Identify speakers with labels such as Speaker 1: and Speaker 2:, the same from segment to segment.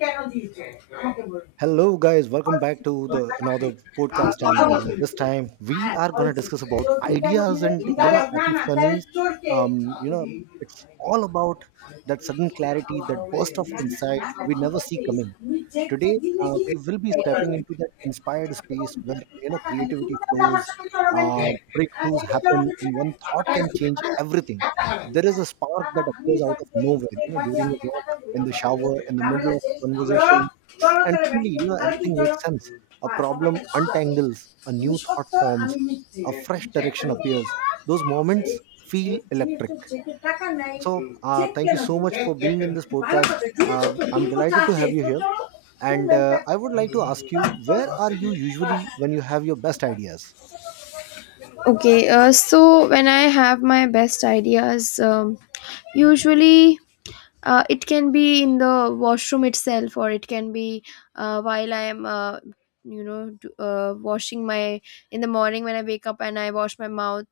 Speaker 1: কেন দিয়েছে
Speaker 2: Hello, guys. Welcome back to the another podcast, and this time we
Speaker 1: হ্যাঁ
Speaker 2: are gonna
Speaker 1: বলছে
Speaker 2: discuss about
Speaker 1: চোর তুমি কেন
Speaker 2: ideas
Speaker 1: দিলে
Speaker 2: and
Speaker 1: তাহলে না তাহলে
Speaker 2: epiphanies.
Speaker 1: চোরকে
Speaker 2: Um, you know, it's all about that sudden clarity, that burst of
Speaker 1: না, না,
Speaker 2: insight we
Speaker 1: ঠিক
Speaker 2: never see
Speaker 1: আছে
Speaker 2: coming.
Speaker 1: তুমি চেক
Speaker 2: Today,
Speaker 1: দিলে কি
Speaker 2: we will be stepping into that inspired space where
Speaker 1: টাকা নাই,
Speaker 2: creativity
Speaker 1: তুমি তাহলে আমার
Speaker 2: flows,
Speaker 1: সঙ্গে চলো ব্যাংকে।
Speaker 2: uh,
Speaker 1: হ্যাঁ,
Speaker 2: breakthroughs
Speaker 1: ব্যাংকে চলো
Speaker 2: happen,
Speaker 1: বলছে।
Speaker 2: and one thought can change everything.
Speaker 1: হ্যাঁ,
Speaker 2: There is a spark
Speaker 1: টাকা
Speaker 2: that appears
Speaker 1: ভাঙিয়ে তো
Speaker 2: out of
Speaker 1: এই
Speaker 2: nowhere,
Speaker 1: চেক
Speaker 2: you know,
Speaker 1: ভাঙিয়ে
Speaker 2: during a
Speaker 1: আমাকে
Speaker 2: walk,
Speaker 1: টাকা দিবে
Speaker 2: in the shower, in the
Speaker 1: ঝামেলা
Speaker 2: middle of
Speaker 1: শেষ
Speaker 2: a conversation,
Speaker 1: চলো
Speaker 2: and
Speaker 1: তাহলে
Speaker 2: suddenly
Speaker 1: ব্যাংকে
Speaker 2: you know
Speaker 1: তাহলে কি
Speaker 2: everything
Speaker 1: চলো
Speaker 2: makes sense. A
Speaker 1: বাস আমাকে
Speaker 2: problem
Speaker 1: ঠিক আছে।
Speaker 2: untangles, a
Speaker 1: তুমি
Speaker 2: new thought
Speaker 1: সত্য আমি
Speaker 2: forms,
Speaker 1: মিথ্যে
Speaker 2: a fresh direction appears. Those moments feel
Speaker 1: check দিয়ে তো
Speaker 2: electric.
Speaker 1: চেকের টাকা নাই,
Speaker 2: So
Speaker 1: চেক
Speaker 2: thank you
Speaker 1: কেন
Speaker 2: so
Speaker 1: দিই?
Speaker 2: much for being in this
Speaker 1: ভালো
Speaker 2: podcast.
Speaker 1: কথা দিয়ে তো
Speaker 2: Uh, I'm
Speaker 1: তোর
Speaker 2: delighted to
Speaker 1: আছে
Speaker 2: have you
Speaker 1: তো
Speaker 2: here,
Speaker 1: চলো
Speaker 2: and I would like to ask you, where are you usually when you have your best ideas?
Speaker 1: Okay. So when I have my best ideas, um, usually. It can be in the washroom itself, or it can be while I am, washing my in the morning when I wake up and I wash my mouth.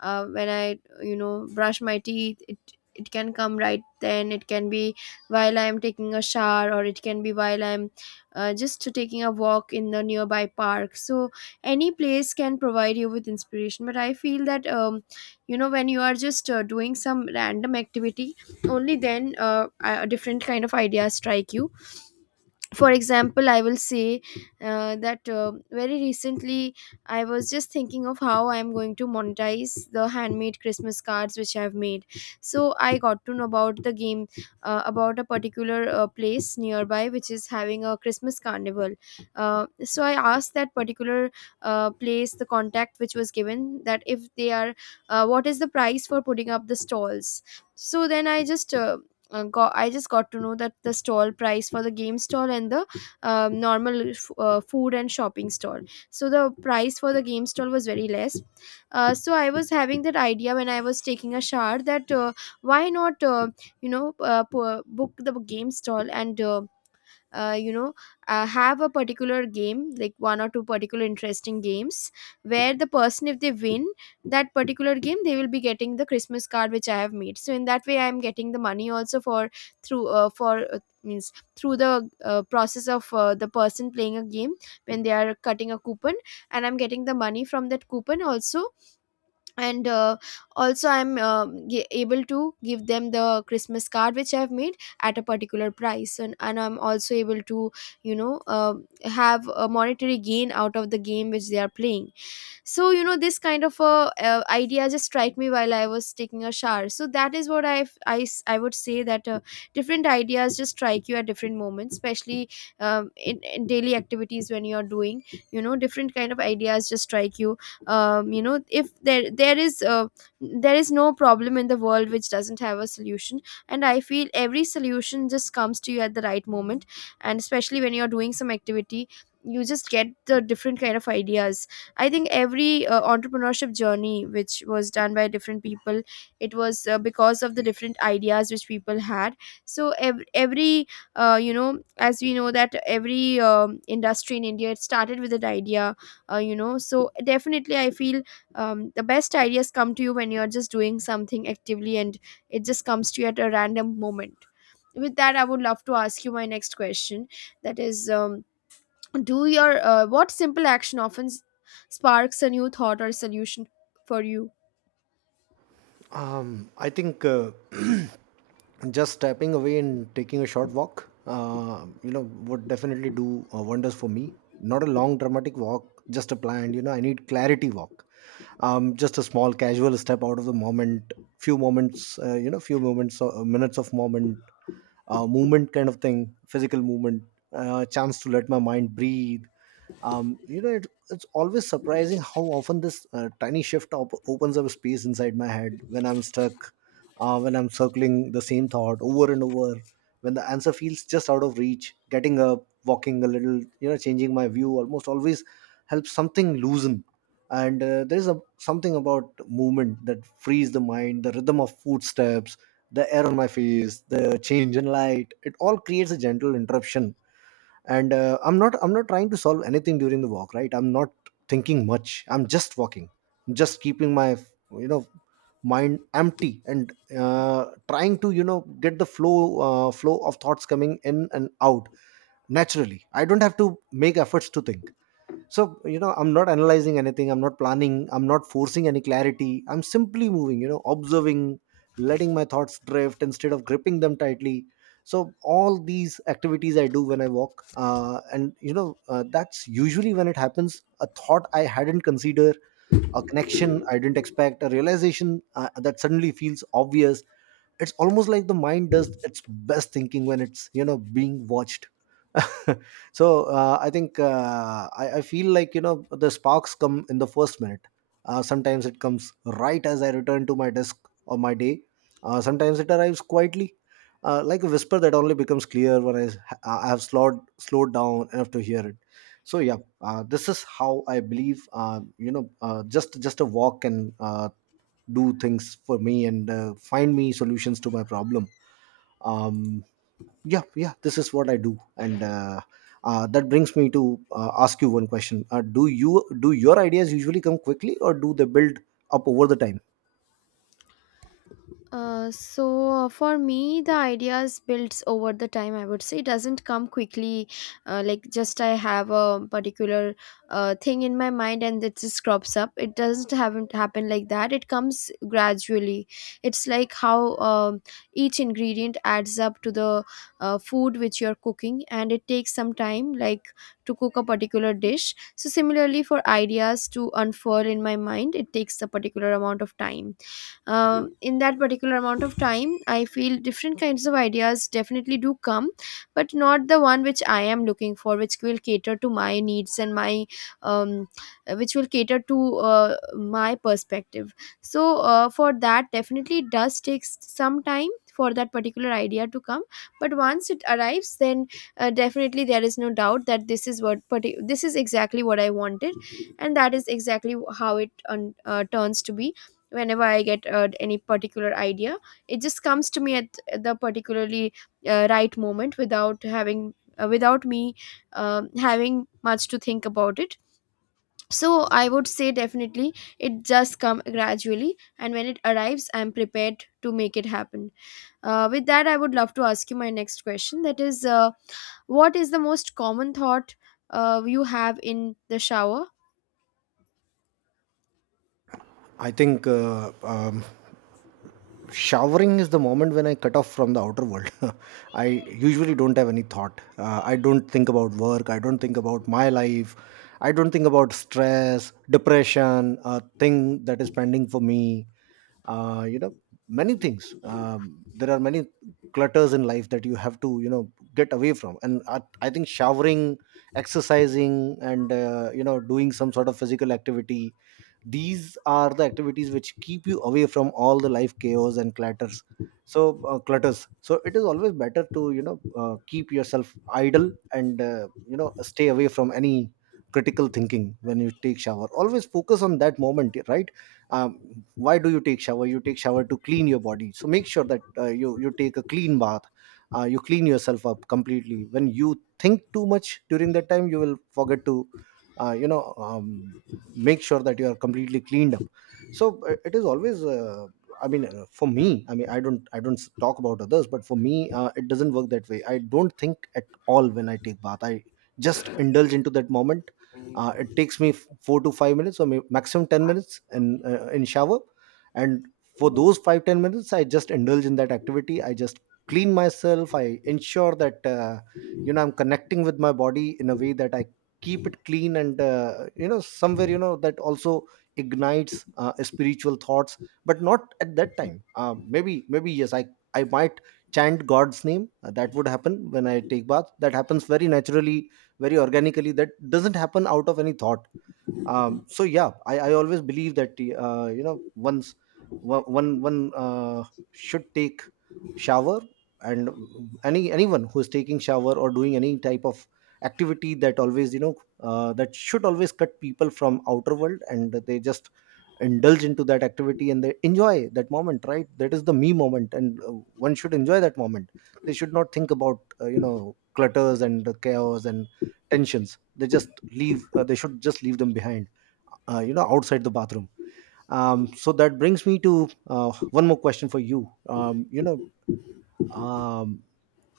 Speaker 1: When I, brush my teeth, it can come right then. It can be while I am taking a shower, or it can be while I'm just taking a walk in the nearby park. So any place can provide you with inspiration. But I feel that, when you are just doing some random activity, only then a different kind of ideas strike you. For example, I will say that very recently I was just thinking of how I am going to monetize the handmade Christmas cards which I have made. So I got to know about the game, about a particular place nearby which is having a Christmas carnival. Uh, so I asked that particular place the contact which was given, that if they are, what is the price for putting up the stalls. So then I just got I just got to know that the stall price for the game stall and the normal food and shopping stall. So the price for the game stall was very less. So I was having that idea when I was taking a shower that why not book the game stall and, uh, you know have a particular game, like one or two particular interesting games where the person, if they win that particular game, they will be getting the Christmas card which I have made. So in that way I am getting the money also for, through for means through the process of the person playing a game. When they are cutting a coupon, and I'm getting the money from that coupon also, and also I'm able to give them the Christmas card which I've made at a particular price, and I'm also able to you know uh, have a monetary gain out of the game which they are playing. So you know, this kind of a idea just strike me while I was taking a shower. So that is what I would say, that different ideas just strike you at different moments, especially in daily activities. When you're doing, you know, different kind of ideas just strike you. Um, you know if there there is there is no problem in the world which doesn't have a solution. And I feel every solution just comes to you at the right moment, and especially when you're doing some activity, you just get the different kind of ideas. I think every entrepreneurship journey, which was done by different people, it was because of the different ideas which people had. So you know, as we know that every industry in India, it started with an idea, you know. So definitely, I feel the best ideas come to you when you're just doing something actively, and it just comes to you at a random moment. With that, I would love to ask you my next question. That is. Do your what simple action often sparks a new thought or solution for you?
Speaker 2: I think just stepping away and taking a short walk, you know, would definitely do wonders for me. Not a long dramatic walk, just a planned, you know, I need clarity walk. Just a small casual step out of the moment, few moments, you know, few moments, minutes of moment, movement kind of thing, physical movement, chance to let my mind breathe. You know, it's always surprising how often this tiny shift opens up space inside my head when I'm stuck, when I'm circling the same thought over and over, when the answer feels just out of reach. Getting up, walking a little, you know, changing my view almost always helps something loosen. And there's a something about movement that frees the mind, the rhythm of footsteps, the air on my face, the change in light. It all creates a gentle interruption. And I'm not trying to solve anything during the walk, right? I'm not thinking much, I'm just walking, just keeping my, you know, mind empty, and trying to, you know, get the flow, flow of thoughts coming in and out naturally. I don't have to make efforts to think. So, you know, I'm not analyzing anything, I'm not planning, I'm not forcing any clarity. I'm simply moving, you know, observing, letting my thoughts drift instead of gripping them tightly. So all these activities I do when I walk, and you know, that's usually when it happens. A thought I hadn't considered, a connection I didn't expect, a realization that suddenly feels obvious. It's almost like the mind does its best thinking when it's, you know, being watched. So I think I feel like, you know, the sparks come in the first minute. Sometimes it comes right as I return to my desk or my day. Sometimes it arrives quietly, like a whisper that only becomes clear when I have slowed down enough to hear it. So yeah, this is how I believe. You know, just a walk can do things for me and find me solutions to my problem. Um, yeah, this is what I do. And that brings me to ask you one question. Uh, do you, do your ideas usually come quickly, or do they build up over the time?
Speaker 1: Uh, so for me, the ideas builds over the time, I would say. It doesn't come quickly. Like, just I have a particular thing in my mind and it just crops up, it doesn't haven't happen like that, it comes gradually. It's like how, each ingredient adds up to the food which you're cooking, and it takes some time, like to cook a particular dish. So similarly, for ideas to unfurl in my mind, it takes a particular amount of time. In that particular amount of time, I feel different kinds of ideas definitely do come, but not the one which I am looking for, which will cater to my needs and my, um, which will cater to my perspective. For that, definitely it does take some time for that particular idea to come. But once it arrives, then definitely there is no doubt that this is what this is exactly what I wanted, and that is exactly how it turns to be. Whenever I get any particular idea, it just comes to me at the particularly right moment, without having, without me having much to think about it. So I would say definitely it just come gradually, and when it arrives, I'm prepared to make it happen. With that, I would love to ask you my next question, that is, what is the most common thought you have in the shower?
Speaker 2: I think showering is the moment when I cut off from the outer world. I usually don't have any thought. Uh, I don't think about work, I don't think about my life, I don't think about stress, depression, a thing that is pending for me. Uh, you know, many things. Um, there are many clutters in life that you have to, you know, get away from. And I think showering, exercising, and you know, doing some sort of physical activity, these are the activities which keep you away from all the life chaos and clutters. So clutters, so it is always better to, you know, keep yourself idle and you know, stay away from any critical thinking. When you take shower, always focus on that moment, right? Um, why do you take shower? You take shower to clean your body. So make sure that you take a clean bath, you clean yourself up completely. When you think too much during that time, you will forget to you know, make sure that you are completely cleaned up. So it is always I mean, for me, I mean, I don't s- talk about others, but for me it doesn't work that way. I don't think at all when I take bath. I just indulge into that moment. Uh, it takes me 4 to 5 minutes or maximum 10 minutes in shower. And for those 5-10 minutes, I just indulge in that activity. I just clean myself, I ensure that you know, I'm connecting with my body in a way that I keep it clean. And you know, somewhere, you know, that also ignites spiritual thoughts, but not at that time. Uh, maybe yes, I might chant god's name. That would happen when I take bath. That happens very naturally, very organically. That doesn't happen out of any thought. Um, so yeah, I always believe that you know, once one, should take shower. And anyone who is taking shower or doing any type of activity, that always, you know, that should always cut people from outer world, and they just indulge into that activity and they enjoy that moment, right? That is the me moment, and one should enjoy that moment. They should not think about you know, clutters and the chaos and tensions. They just leave, they should just leave them behind, you know, outside the bathroom. So that brings me to one more question for you. um, you know um,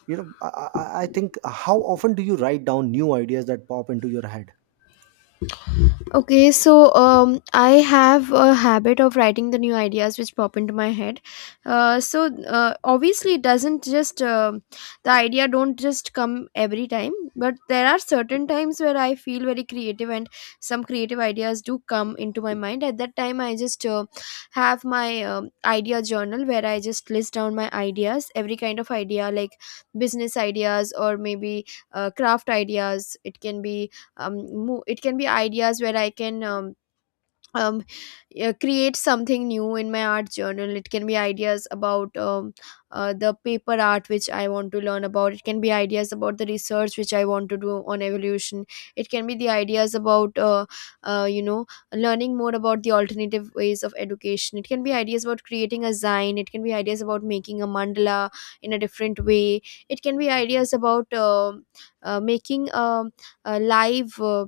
Speaker 2: you know I think how often do you write down new ideas that pop into your head?
Speaker 1: Okay, so I have a habit of writing the new ideas which pop into my head. Obviously, it doesn't just the idea don't just come every time, but there are certain times where I feel very creative, and some creative ideas do come into my mind. At that time, I just have my idea journal, where I just list down my ideas, every kind of idea, like business ideas, or maybe craft ideas. It can be um it can be ideas where I can, um create something new in my art journal. It can be ideas about, the paper art which I want to learn about. It can be ideas about the research which I want to do on evolution. It can be the ideas about uh, you know learning more about the alternative ways of education. It can be ideas about creating a zine. It can be ideas about making a mandala in a different way. It can be ideas about making a live uh,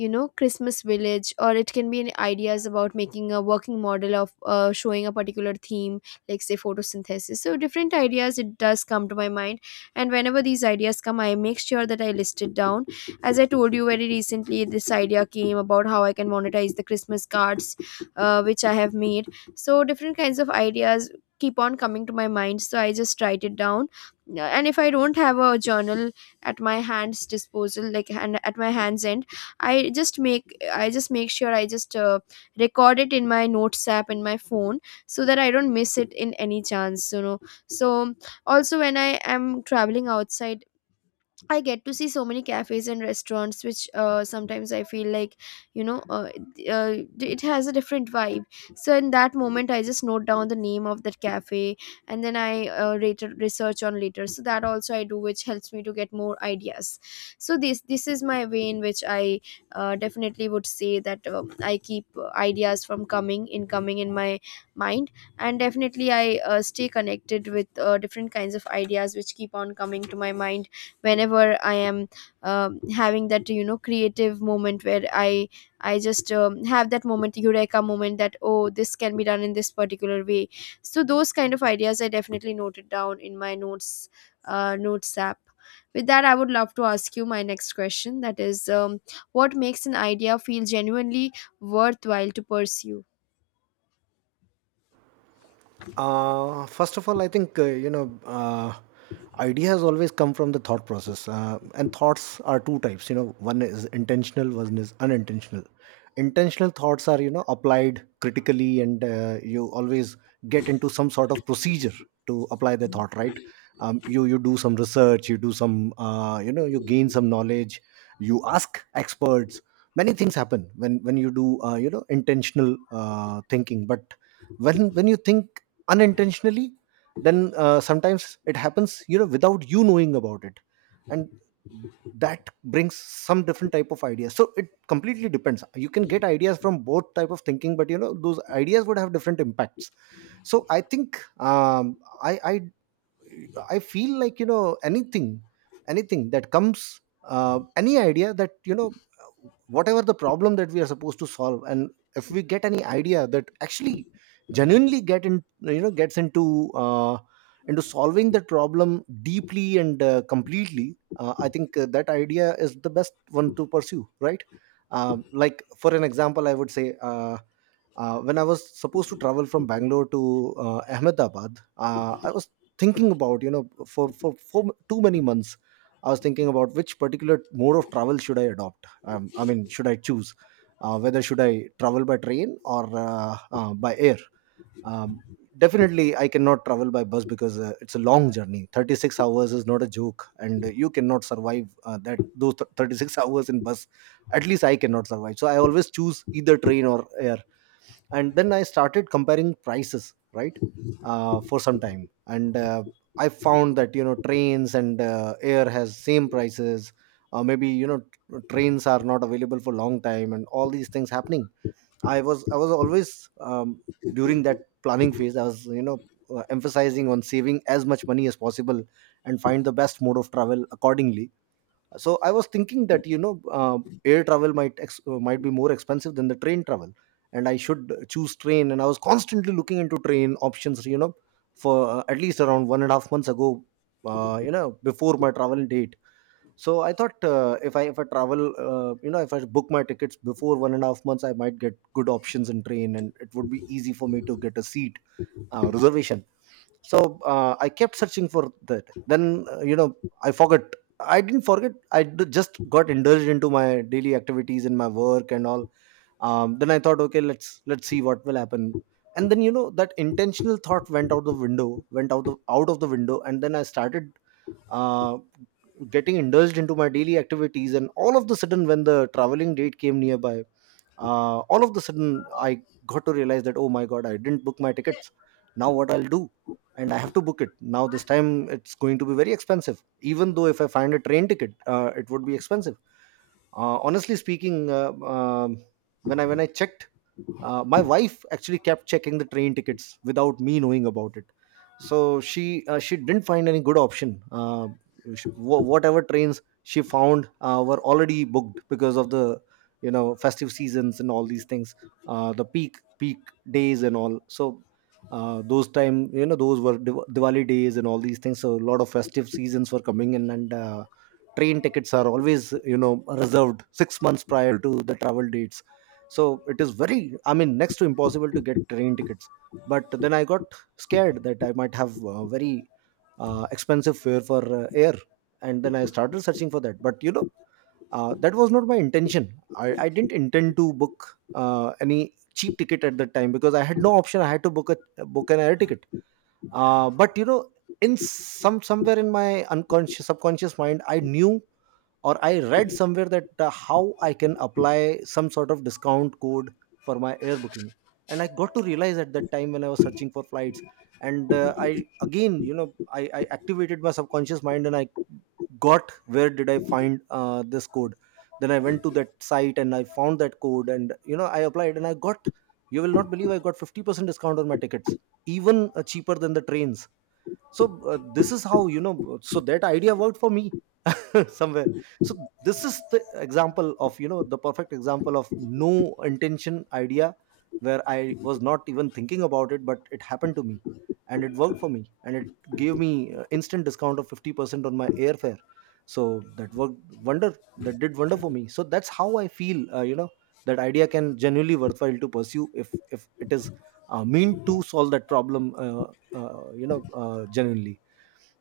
Speaker 1: you know Christmas village. Or it can be any ideas about making a working model of showing a particular theme, like say photosynthesis. So different ideas, it does come to my mind, and whenever these ideas come, I make sure that I list it down. As I told you, very recently this idea came about how I can monetize the Christmas cards which I have made. So different kinds of ideas keep on coming to my mind, so I just write it down. Yeah, and if I don't have a journal at my hands disposal, like, and at my hands end, I just make sure I just record it in my notes app in my phone, so that I don't miss it in any chance, you know. So also, when I am traveling outside, I get to see so many cafes and restaurants, which sometimes I feel like, you know, uh, uh, it has a different vibe. So in that moment, I just note down the name of that cafe, and then I later research on later. So that also I do, which helps me to get more ideas. So this is my way in which I definitely would say that I keep ideas from coming in my mind, and definitely I stay connected with different kinds of ideas which keep on coming to my mind whenever I am having that, you know, creative moment where I just have that moment, eureka moment, that oh, this can be done in this particular way. So those kind of ideas I definitely noted down in my notes notes app. With that, I would love to ask you my next question, that is, what makes an idea feel genuinely worthwhile to pursue?
Speaker 2: First of all, I think you know, ideas always come from the thought process, and thoughts are two types. You know, one is intentional, one is unintentional. Intentional thoughts are, you know, applied critically, and you always get into some sort of procedure to apply the thought. Right? You do some research, you do some, you know, you gain some knowledge, you ask experts. Many things happen when you do you know, intentional thinking. But when you think unintentionally, then sometimes it happens, you know, without you knowing about it. And that brings some different type of ideas. So it completely depends. You can get ideas from both type of thinking, but you know, those ideas would have different impacts. So I think um, i i I feel like, you know, anything that comes, any idea that, you know, whatever the problem that we are supposed to solve, and if we get any idea that actually genuinely you know, gets into solving that problem deeply and completely, I think that idea is the best one to pursue, right? Um, like for an example, I would say. When I was supposed to travel from Bangalore to Ahmedabad, I was thinking about, you know, for too many months. I was thinking about which particular mode of travel should I adopt, I mean, should I choose whether should I travel by train or by air. Um, definitely I cannot travel by bus because it's a long journey. 36 hours is not a joke, and you cannot survive that, those 36 hours in bus. At least I cannot survive, so I always choose either train or air. And then I started comparing prices, right? Uh, for some time, and I found that, you know, trains and air has same prices. Uh, maybe, you know, trains are not available for long time and all these things happening. I was always um, during that planning phase, I was, you know, emphasizing on saving as much money as possible and find the best mode of travel accordingly. So I was thinking that, you know, air travel might might be more expensive than the train travel, and I should choose train. And I was constantly looking into train options, you know, for at least around 1.5 months ago, you know, before my travel date. So I thought, if I travel, you know, if I book my tickets before 1.5 months, I might get good options in Train and it would be easy for me to get a seat reservation. So I kept searching for that. Then, you know, i forgot I didn't forget, I just got indulged into my daily activities and my work and all. Then I thought, okay, let's see what will happen. And then, you know, that intentional thought went out the window, went out the out of the window, and then I started uh, getting indulged into my daily activities. And all of the sudden when the traveling date came nearby, all of the sudden I got to realize that, oh my god, I didn't book my tickets. Now what I'll do? And I have to book it now. This time it's going to be very expensive. Even though if I find a train ticket, it would be expensive. Honestly speaking, when I checked, my wife actually kept checking the train tickets without me knowing about it. So she, she didn't find any good option. Whatever trains she found, were already booked because of the, you know, festive seasons and all these things, the peak days and all. So those time, you know, those were Diwali days and all these things, so a lot of festive seasons were coming in. And train tickets are always, you know, reserved 6 months prior to the travel dates, so it is very, I mean, next to impossible to get train tickets. But then I got scared that I might have very expensive fare for air. And then I started searching for that. But you know, that was not my intention. I didn't intend to book any cheap ticket at that time because I had no option. I had to book a book an air ticket. But you know, in somewhere in my unconscious, subconscious mind, I knew or I read somewhere that how I can apply some sort of discount code for my air booking. And I got to realize at that time when I was searching for flights. And I again, you know, I activated my subconscious mind and I got, where did I find this code? Then I went to that site and I found that code, and you know, I applied and I got, you will not believe, I got 50% discount on my tickets, even cheaper than the trains. So this is how, you know, so that idea worked for me somewhere. So this is the example of, you know, the perfect example of no intention idea, where I was not even thinking about it but it happened to me. And it worked for me, and it gave me instant discount of 50% on my airfare. So that worked wonder, that did wonder for me. So that's how I feel, you know, that idea can genuinely worthwhile to pursue if it is meant to solve that problem, you know, genuinely.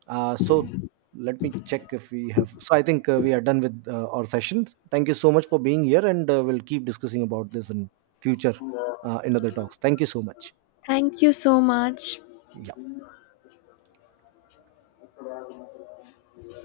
Speaker 2: So let me check if we have. So I think we are done with our session. Thank you so much for being here, and we'll keep discussing about this in future, in other talks. Thank you so much.
Speaker 1: Thank you so much.